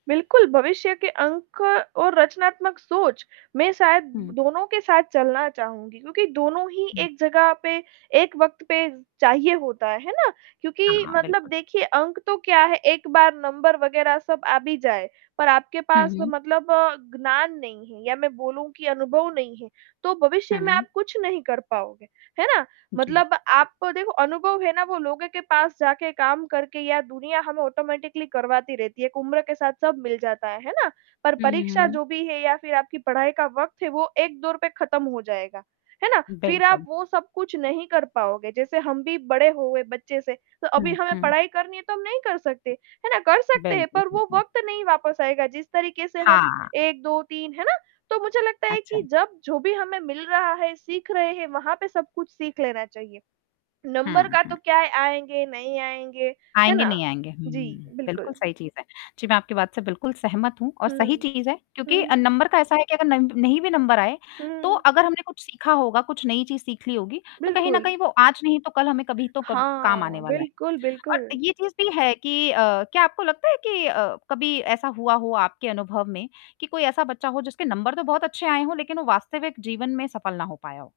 बिल्कुल, भविष्य के अंक और रचनात्मक सोच, मैं शायद हुँ। दोनों के साथ चलना चाहूँगी, क्योंकि दोनों ही हुँ। एक जगह पे, एक वक़्त पे चाहिए होता है। है ना? क्योंकि हाँ, मतलब बिल्कुल। देखिए, अंक तो क्या है, एक बार नंबर वगैरह सब आ भी जाए, पर आपके हुँ, पास तो हुँ। मतलब ज्ञान नहीं है, या मैं बोलूँ, कि अनुभव नहीं है, तो भविष्य हाँ, में हुँ। आप कुछ नहीं कर पाओगे। है ना? जी। मतलब आपको, देखो, अनुभव है ना, वो लोगो के पास जाके काम करके या दुनिया हमें ऑटोमैटिकली करवाती रहती है। एक उम्र के साथ सब मिल जाता है। है ना? पर हुँ, हुँ, हुँ, परीक्षा हुँ। जो भी है, या फिर आपकी पाई का वक़्त है, वो एक दौर पे खत्म हो जाएगा। है ना? फिर आप बिल्कुल। वो सब कुछ नहीं कर पाओगे। जैसे हम भी बड़े हो गए बच्चे से, तो अभी हुँ, हमें हुँ। पढ़ाई करनी है, तो हम नहीं कर सकते। है ना? कर सकते हैं, बिल्कुल, पर वो बिल्कुल। वक़्त नहीं वापस आएगा, जिस तरीके से हम हाँ। 1 2 3 है ना? तो मुझे लगता है कि अच्छा। जब जो भी हमें मिल रहा है, सीख रहे हैं, वहाँ पे सब कुछ सीख लेना चाहिए। नंबर हुँ, का तो हुँ। क्या है, आएँगे, नहीं आएँगे। है आएँगे, ना? नहीं आएँगे, जी, हुँ। बिल्कुल बिल्कुल। सही चीज़ है। जी, मैं आपकी बात से बिल्कुल सहमत हूँ और हुँ। सही चीज़ है, हुँ, क्योंकि अ, हुँ। नंबर का ऐसा है कि अगर नंब नहीं भी नंबर आए, तो हुँ। अगर हमने कुछ सीखा होगा, कुछ नई चीज़ सीख ली होगी, तो कहीं न बिल्कुल। कहीं, वो आज नहीं तो कल, हमें कभी तो कब काम हाँ, आने वाला है। बिल्कुल, और अ, बिल्कुल। ये चीज़ भी है कि अ, क्या आपको लगता है कि अ, कभी ऐसा हुआ हो आपके अनुभव में, कि कोई ऐसा बच्चा हो, जिसके नंबर तो बहुत अच्छे आए हों, लेकिन वो वास्तविक जीवन में सफल ना हो पाया हो?